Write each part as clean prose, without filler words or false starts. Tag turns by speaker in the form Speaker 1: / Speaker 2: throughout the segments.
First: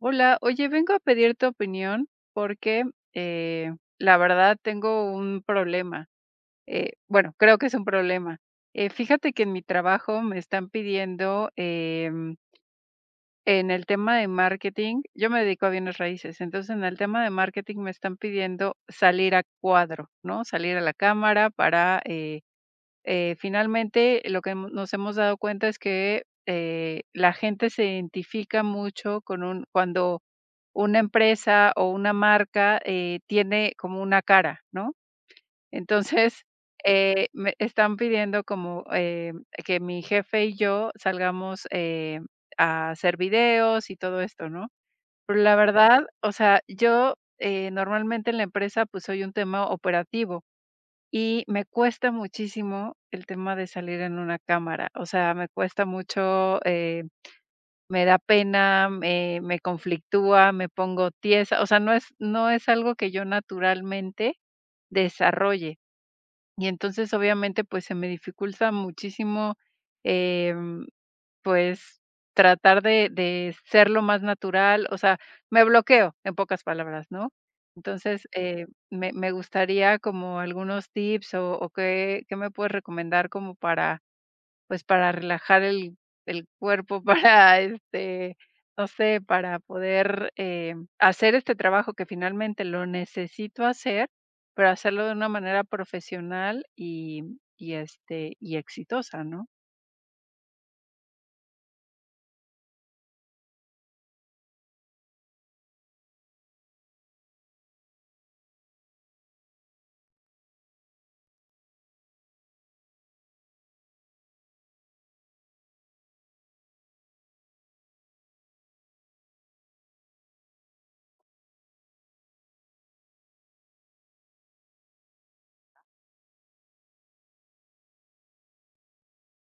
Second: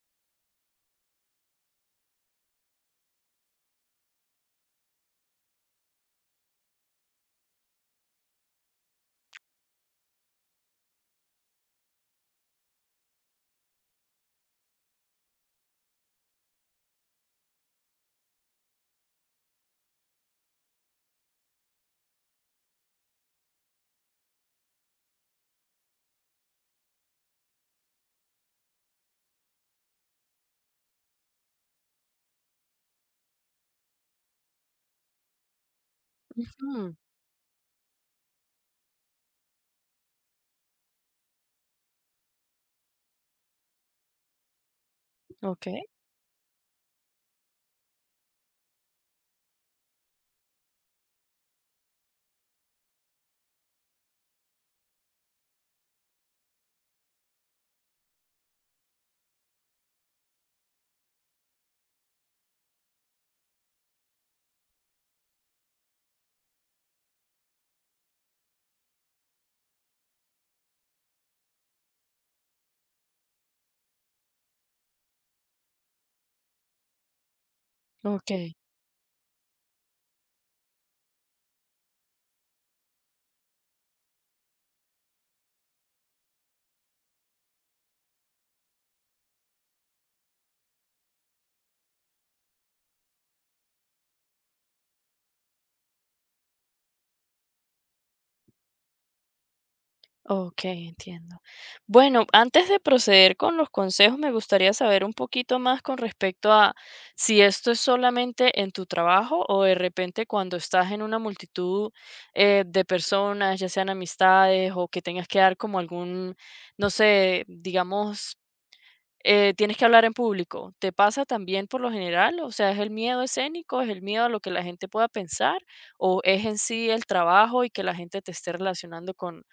Speaker 1: Hola, oye, vengo a pedir tu opinión porque la verdad tengo un problema. Bueno, creo que es un problema. Fíjate que en mi trabajo me están pidiendo en el tema de marketing, yo me dedico a bienes raíces, entonces en el tema de marketing me están pidiendo salir a cuadro, ¿no? Salir a la cámara para finalmente, lo que nos hemos dado cuenta es que la gente se identifica mucho con un, cuando una empresa o una marca tiene como una cara, ¿no? Entonces,
Speaker 2: Mm,
Speaker 1: me están pidiendo como que mi jefe y yo salgamos a hacer videos y todo esto, ¿no? Pero la
Speaker 2: okey,
Speaker 1: verdad, o sea, yo normalmente en la empresa pues soy un tema operativo y me cuesta muchísimo el tema de salir en una cámara, o sea, me cuesta mucho, me da pena, me conflictúa, me pongo tiesa, o sea, no es algo que yo naturalmente desarrolle. Y entonces, obviamente, pues, se me dificulta muchísimo, em pues, tratar de ser lo más natural, o sea, me bloqueo, en pocas palabras, ¿no? Entonces,
Speaker 2: okey,
Speaker 1: me gustaría como algunos tips o qué me puedes recomendar como para, pues, para relajar el cuerpo, para, este, no sé, para poder, hacer este trabajo que finalmente lo necesito hacer, pero hacerlo de una manera profesional y, este, y exitosa, ¿no?
Speaker 2: okey, entiendo. Bueno, antes de proceder con los consejos, me gustaría saber un poquito más con respecto a si esto es solamente en tu trabajo o de repente cuando estás en una multitud, de personas, ya sean amistades o que tengas que dar como algún, no sé, digamos. Tienes que hablar en público. ¿Te pasa también por lo general? O sea, ¿es el miedo escénico, es el miedo a lo que la gente pueda pensar o es en sí el trabajo y que la gente te esté relacionando con,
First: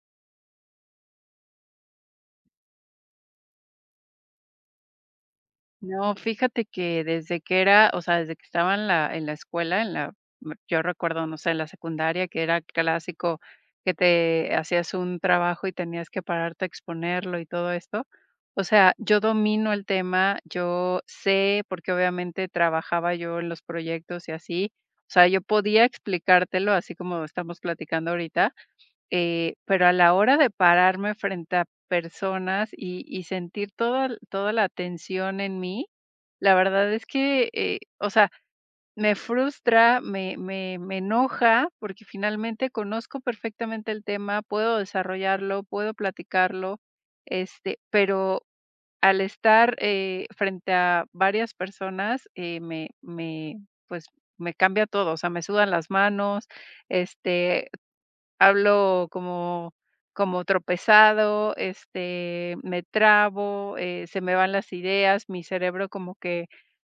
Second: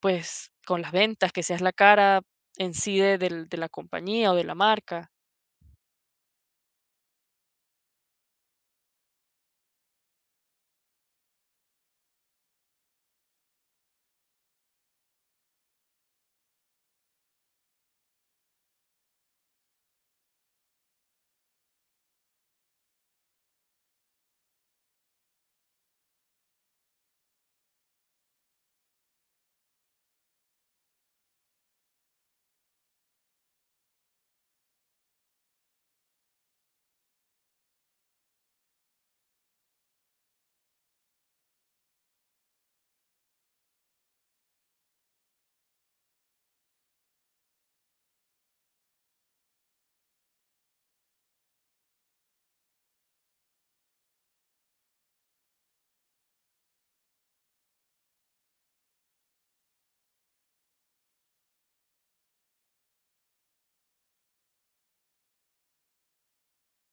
Speaker 2: pues, con las ventas, que seas la cara en sí de la compañía o de la marca?
Speaker 1: No, fíjate que desde que era, o sea, desde que estaba en la escuela, en la yo recuerdo, no sé, en la secundaria, que era clásico que te hacías un trabajo y tenías que pararte a exponerlo y todo esto. O sea, yo domino el tema, yo sé, porque obviamente trabajaba yo en los proyectos y así. O sea, yo podía explicártelo así como estamos platicando ahorita, pero a la hora de pararme frente a personas y sentir toda la tensión en mí, la verdad es que, o sea, me frustra, me enoja, porque finalmente conozco perfectamente el tema, puedo desarrollarlo, puedo platicarlo, este, pero al estar, frente a varias personas, pues, me cambia todo, o sea, me sudan las manos, este, hablo como como tropezado, este, me trabo, se me van las ideas, mi cerebro como que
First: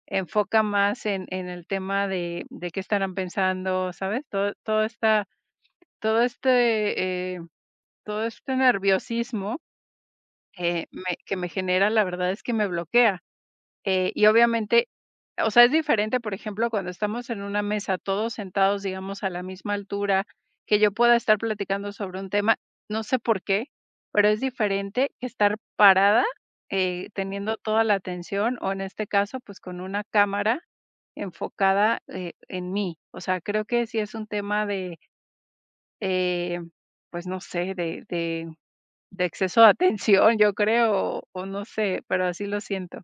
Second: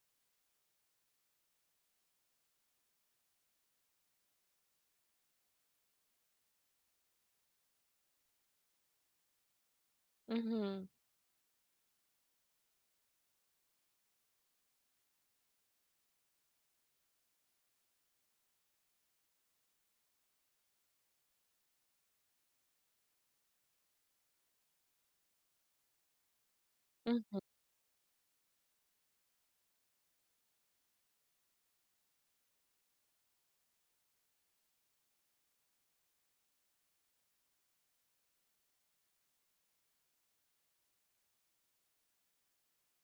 Speaker 1: enfoca más en el tema de qué estarán pensando, ¿sabes? Todo esta todo este, eh, todo este nerviosismo,
Speaker 2: Ujú,
Speaker 1: me genera, la verdad es que me bloquea. Y obviamente, o sea, es diferente, por ejemplo, cuando estamos en una mesa, todos sentados, digamos, a la misma altura, que yo pueda estar platicando sobre un tema, no sé por qué, pero es diferente que estar parada,
Speaker 2: ujú.
Speaker 1: teniendo toda la atención o en este caso, pues con una cámara enfocada en mí. O sea, creo que sí es un tema de, eh, pues no sé, de exceso de atención, yo creo, o no sé, pero así lo siento.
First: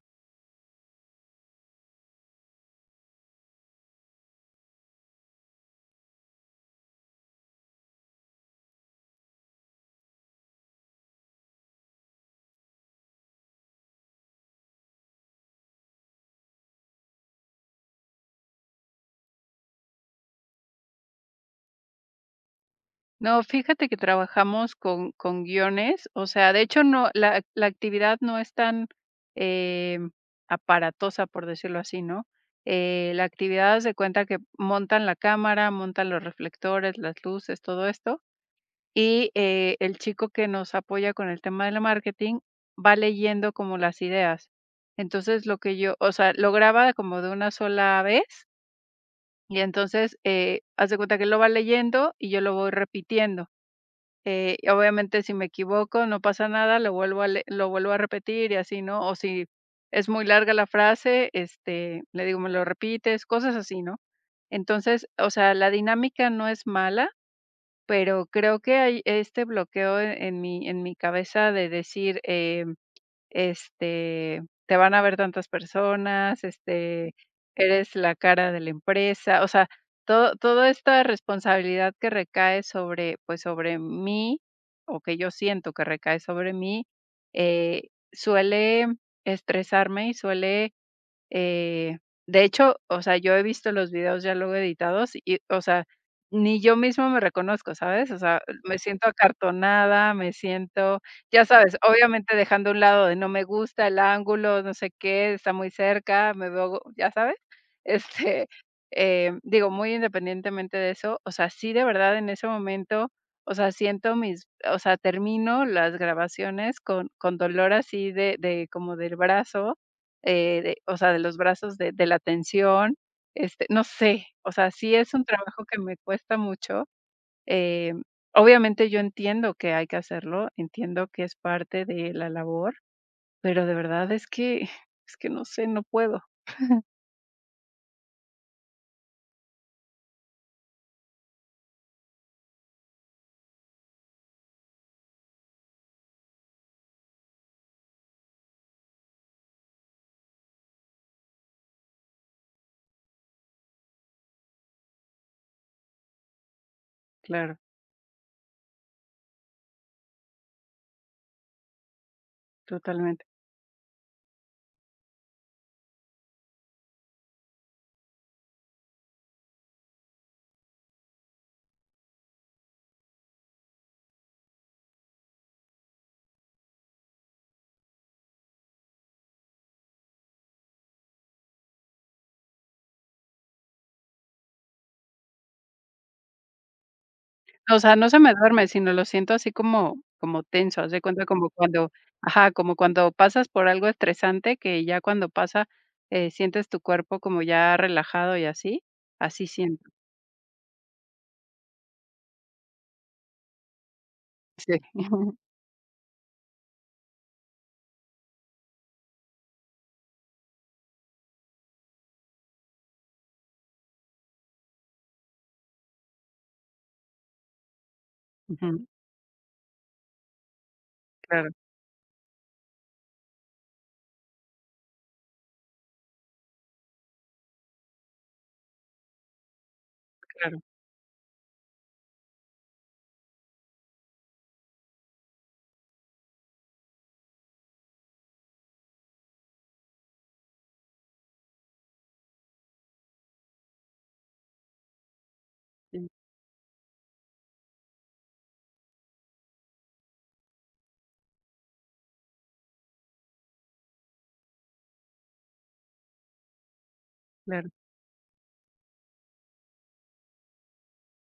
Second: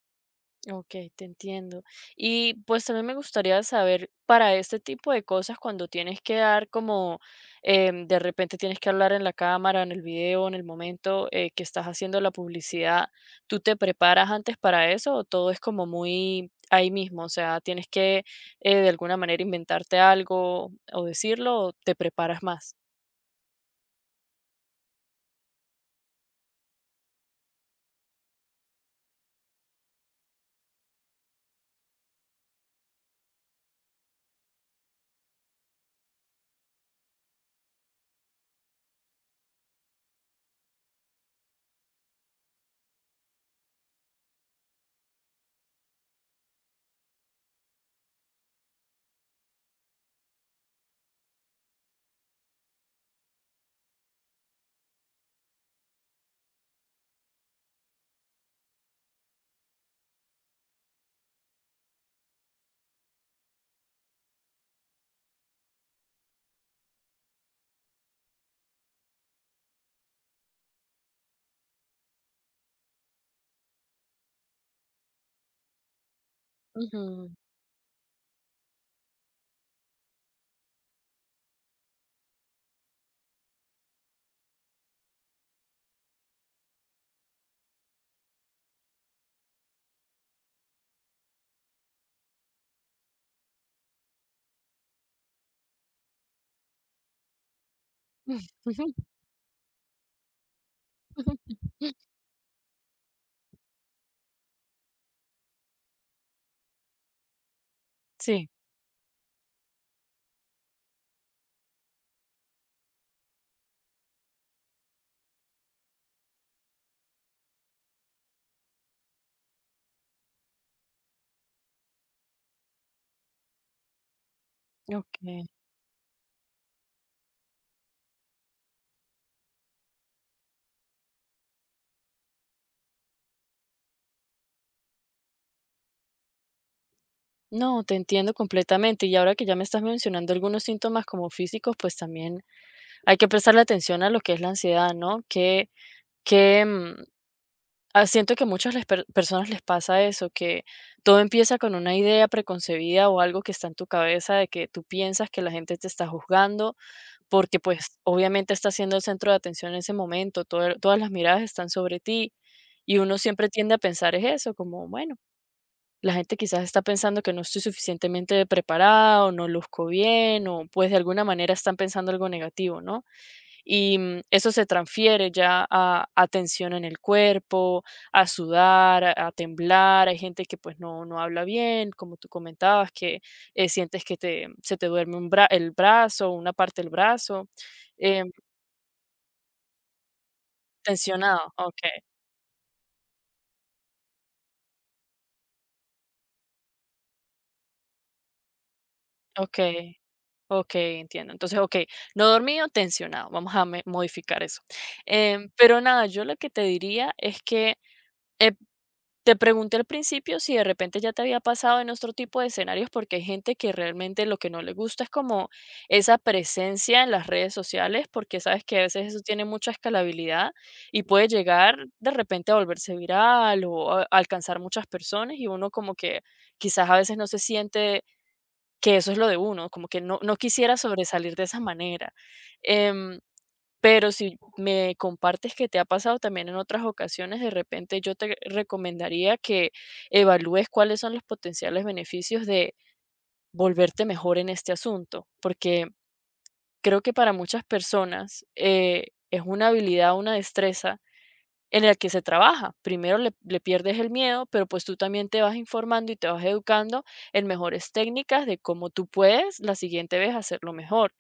Speaker 2: Okey, te entiendo. Y, pues, también me gustaría saber, para este tipo de cosas, cuando tienes que dar como, de repente tienes que hablar en la cámara, en el video, en el momento, que estás haciendo la publicidad, ¿tú te preparas antes para eso o todo es como muy ahí mismo? O sea, ¿tienes que, de alguna manera inventarte algo o decirlo o te preparas más?
Speaker 1: No, fíjate que trabajamos con guiones, o sea, de hecho, no, la actividad no es tan, em, aparatosa, por decirlo así, ¿no? La actividad, haz cuenta que montan la cámara, montan los reflectores, las luces, todo esto, y, el chico que nos apoya con el tema del marketing va leyendo como las ideas. Entonces, lo que yo o sea, lo graba como de una sola vez, y entonces, haz de cuenta que lo va leyendo y yo lo voy repitiendo. Y obviamente, si me equivoco, no pasa nada, lo vuelvo a repetir y así, ¿no? O si es muy larga la frase, este, le digo: "Me lo repites", cosas así, ¿no? Entonces, o sea, la dinámica no es mala, pero creo que hay este bloqueo en mi cabeza de decir, este, te van a ver tantas personas, este,
Speaker 2: Ujú.
Speaker 1: eres la cara de la empresa, o sea, todo toda esta responsabilidad que recae sobre, pues, sobre mí, o que yo siento que recae sobre mí, eh, suele estresarme y suele eh, de hecho, o sea, yo he visto los videos ya luego editados y, o sea, ni yo mismo me reconozco, ¿sabes? O sea, me siento acartonada, me siento, ya sabes, obviamente dejando a un lado de no me gusta el ángulo, no sé qué, está muy cerca, me veo, ya sabes, este,
Speaker 2: Sí,
Speaker 1: digo, muy independientemente de eso, o sea, sí de verdad en ese momento, o sea, siento mis, o sea, termino las grabaciones con dolor así de como del brazo, de o sea, de los brazos de la tensión, este, no sé, o sea, sí es un
Speaker 2: okey.
Speaker 1: trabajo que me cuesta mucho, eh, obviamente yo entiendo que hay que hacerlo, entiendo que es parte de la labor, pero de verdad es que no sé, no puedo.
Speaker 2: No, te entiendo completamente. Y ahora que ya me estás mencionando algunos síntomas como físicos, pues también hay que prestarle atención a lo que es la ansiedad, ¿no? Que mm, siento que a muchas personas les pasa eso, que todo empieza con una idea preconcebida o algo que está en tu cabeza de que tú piensas que la gente te está juzgando,
Speaker 1: Claro,
Speaker 2: porque pues obviamente está siendo el centro de atención en ese momento, todas las miradas están sobre ti y uno
Speaker 1: totalmente.
Speaker 2: siempre tiende a pensar es eso, como, bueno, la gente quizás está pensando que no estoy suficientemente preparada o no luzco bien o pues de alguna manera están pensando algo negativo, ¿no? Y eso se transfiere ya a tensión en el cuerpo, a sudar, a temblar. Hay gente que pues no habla bien, como tú comentabas, que sientes que te, se te duerme el brazo, una parte del brazo.
Speaker 1: O sea, no se
Speaker 2: Eh,
Speaker 1: me duerme, sino lo siento así como como tenso, haz de cuenta como
Speaker 2: Tensionado, ok,
Speaker 1: cuando ajá, como cuando pasas por algo estresante que ya cuando pasa, sientes tu cuerpo como ya relajado y así, así
Speaker 2: ok.
Speaker 1: siento.
Speaker 2: Ok, entiendo. Entonces, ok, no dormido, tensionado. Vamos a modificar eso.
Speaker 1: Sí.
Speaker 2: Pero nada, yo lo que te diría es que eh, te pregunté al principio si de repente ya te había pasado en otro tipo de escenarios, porque hay gente que realmente lo que no le gusta es como esa presencia en las redes sociales, porque sabes que a
Speaker 1: Ujú.
Speaker 2: veces eso tiene mucha escalabilidad y puede
Speaker 1: Claro,
Speaker 2: llegar de repente a volverse viral o a alcanzar muchas personas y uno como que quizás a veces no se siente que eso es lo de uno, como que no
Speaker 1: claro.
Speaker 2: quisiera sobresalir de esa manera. Em, pero si me compartes que te ha pasado también en otras ocasiones, de repente yo te recomendaría que evalúes cuáles son los potenciales beneficios de volverte mejor en este asunto, porque
Speaker 1: Sí,
Speaker 2: creo que para muchas personas, es una habilidad, una destreza en el que se trabaja. Primero le pierdes el miedo, pero pues tú también te vas informando y te vas educando en
Speaker 1: claro,
Speaker 2: mejores técnicas de cómo tú puedes la siguiente vez hacerlo mejor,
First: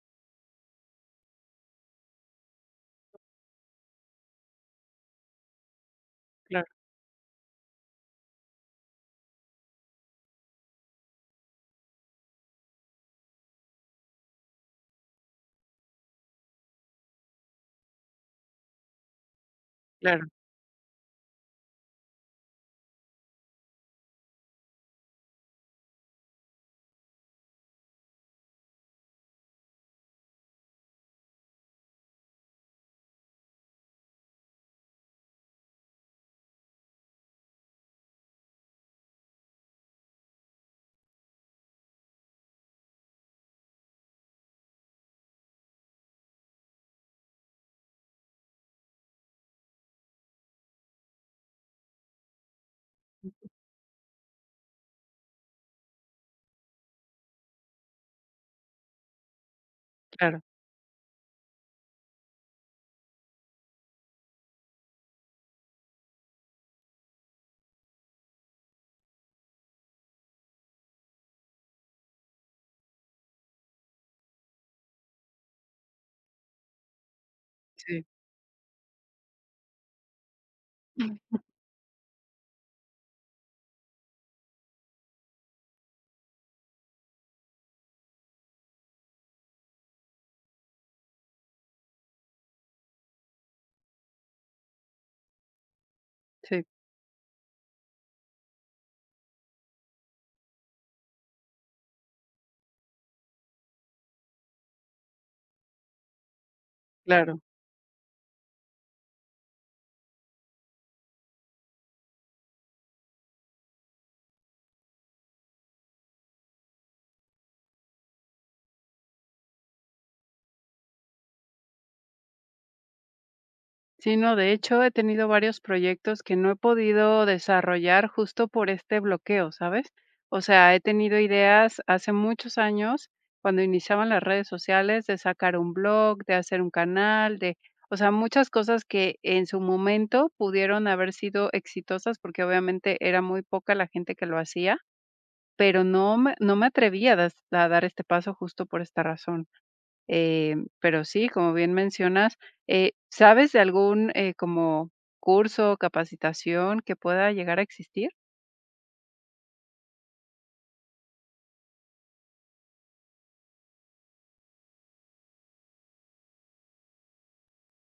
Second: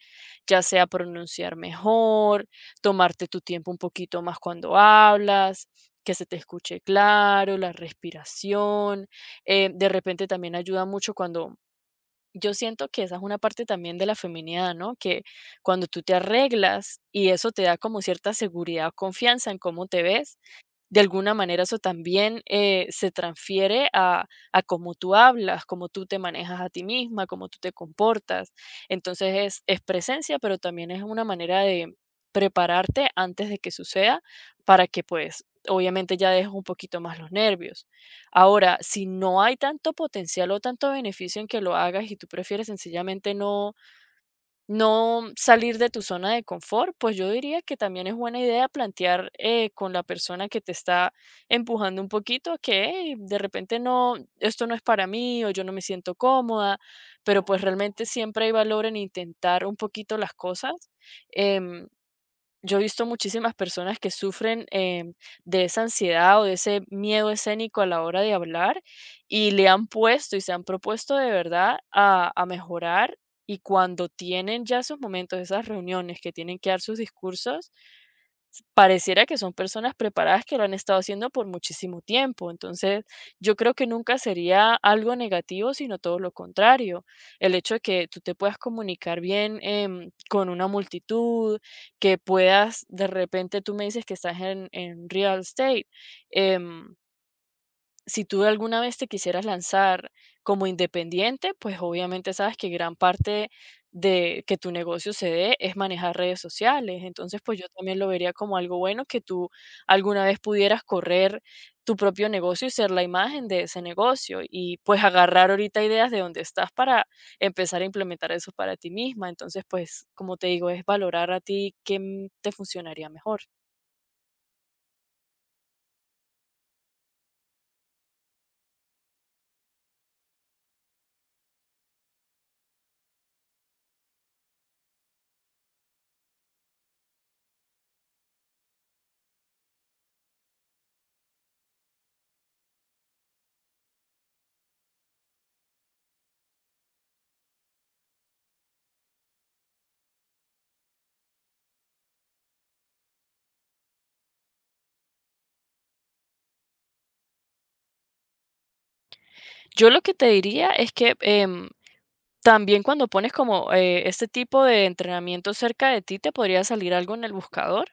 Speaker 2: ya sea pronunciar mejor, tomarte tu tiempo un poquito más cuando hablas, que se te
Speaker 1: claro,
Speaker 2: escuche claro, la respiración. De repente también ayuda mucho cuando... Yo siento que esa es una parte también de la feminidad, ¿no? Que cuando tú te arreglas y eso te da como cierta seguridad o confianza en cómo te
Speaker 1: claro,
Speaker 2: ves, de alguna manera eso también se transfiere a cómo tú hablas, cómo tú te manejas a ti misma, cómo tú te comportas. Entonces es presencia, pero también es una manera de prepararte antes de que suceda para que pues obviamente ya dejes un poquito más los nervios. Ahora, si no hay tanto potencial o tanto beneficio en que lo hagas y tú prefieres sencillamente no salir de tu zona de confort, pues yo diría que también es buena idea plantear con la persona que te está empujando un poquito que "Hey, de repente no, esto no es para mí o yo no me siento cómoda, pero pues realmente siempre hay valor en intentar un poquito las
Speaker 1: claro.
Speaker 2: cosas. em, yo he visto muchísimas personas que sufren de esa ansiedad o de ese miedo escénico a la hora de hablar y le han puesto y se han propuesto de verdad a mejorar y cuando tienen ya sus momentos, esas reuniones que tienen que dar sus discursos,
Speaker 1: Sí,
Speaker 2: pareciera que son personas preparadas que lo han estado haciendo por muchísimo tiempo. Entonces, yo creo que nunca sería algo negativo, sino todo lo contrario. El hecho de que tú te puedas comunicar bien con una multitud, que puedas, de repente tú me dices que estás en real estate.
Speaker 1: sí,
Speaker 2: em, si tú alguna vez te quisieras lanzar como independiente, pues obviamente sabes que gran parte de que tu negocio se dé es manejar redes sociales.
Speaker 1: claro.
Speaker 2: Entonces, pues yo también lo vería como algo bueno que tú alguna vez pudieras correr tu propio negocio y ser la imagen de ese negocio y pues agarrar ahorita ideas de dónde estás para empezar a implementar eso para ti misma. Entonces, pues como te digo, es valorar a ti qué te funcionaría mejor.
Speaker 1: Sí, no, de hecho, he tenido varios proyectos que no he podido desarrollar justo por este bloqueo, ¿sabes? O sea, he tenido ideas hace muchos años, cuando iniciaban las redes sociales, de sacar un blog, de hacer un canal, de o sea, muchas cosas que en su momento pudieron haber sido exitosas, porque obviamente era muy poca la gente que lo hacía. Pero no me atreví a das a dar este paso justo por esta razón. Pero sí, como bien mencionas, ¿sabes de algún, como curso, o capacitación que pueda llegar a existir?
Speaker 2: Yo lo que te diría es que también cuando pones como, este tipo de entrenamiento cerca de ti, te podría salir algo en el buscador,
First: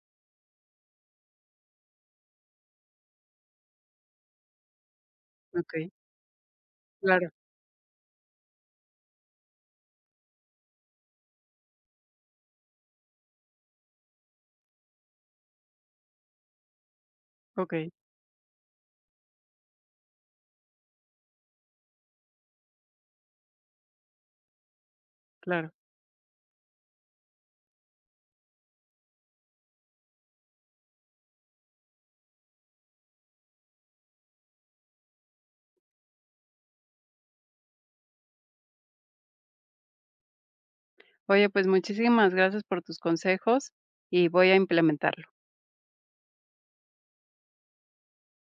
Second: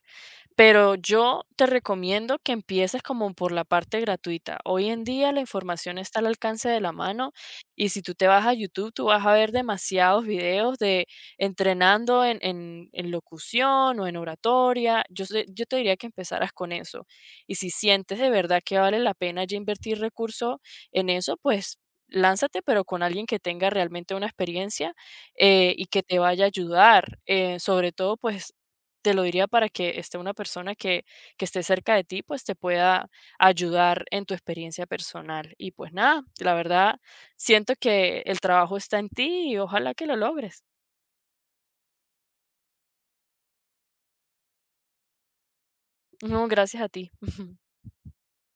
Speaker 2: pero yo te recomiendo que empieces como por la parte gratuita. Hoy en día la
Speaker 1: Okey,
Speaker 2: información está al alcance de la
Speaker 1: claro,
Speaker 2: mano y si tú te vas a YouTube, tú vas a ver demasiados videos de entrenando en locución o en oratoria. Yo, yo te diría que empezaras con eso. Y si
Speaker 1: okey,
Speaker 2: sientes de verdad que vale la pena ya invertir recursos en eso, pues lánzate, pero con alguien que tenga realmente una experiencia
Speaker 1: claro.
Speaker 2: y que te vaya a ayudar. Sobre todo, pues te lo diría para que esté una persona que esté cerca de ti, pues te pueda ayudar en tu experiencia personal. Y pues nada, la verdad, siento que el trabajo está en ti y ojalá que lo logres.
Speaker 1: Oye, pues muchísimas gracias por tus consejos y voy a implementarlo.
Speaker 2: No, gracias a ti.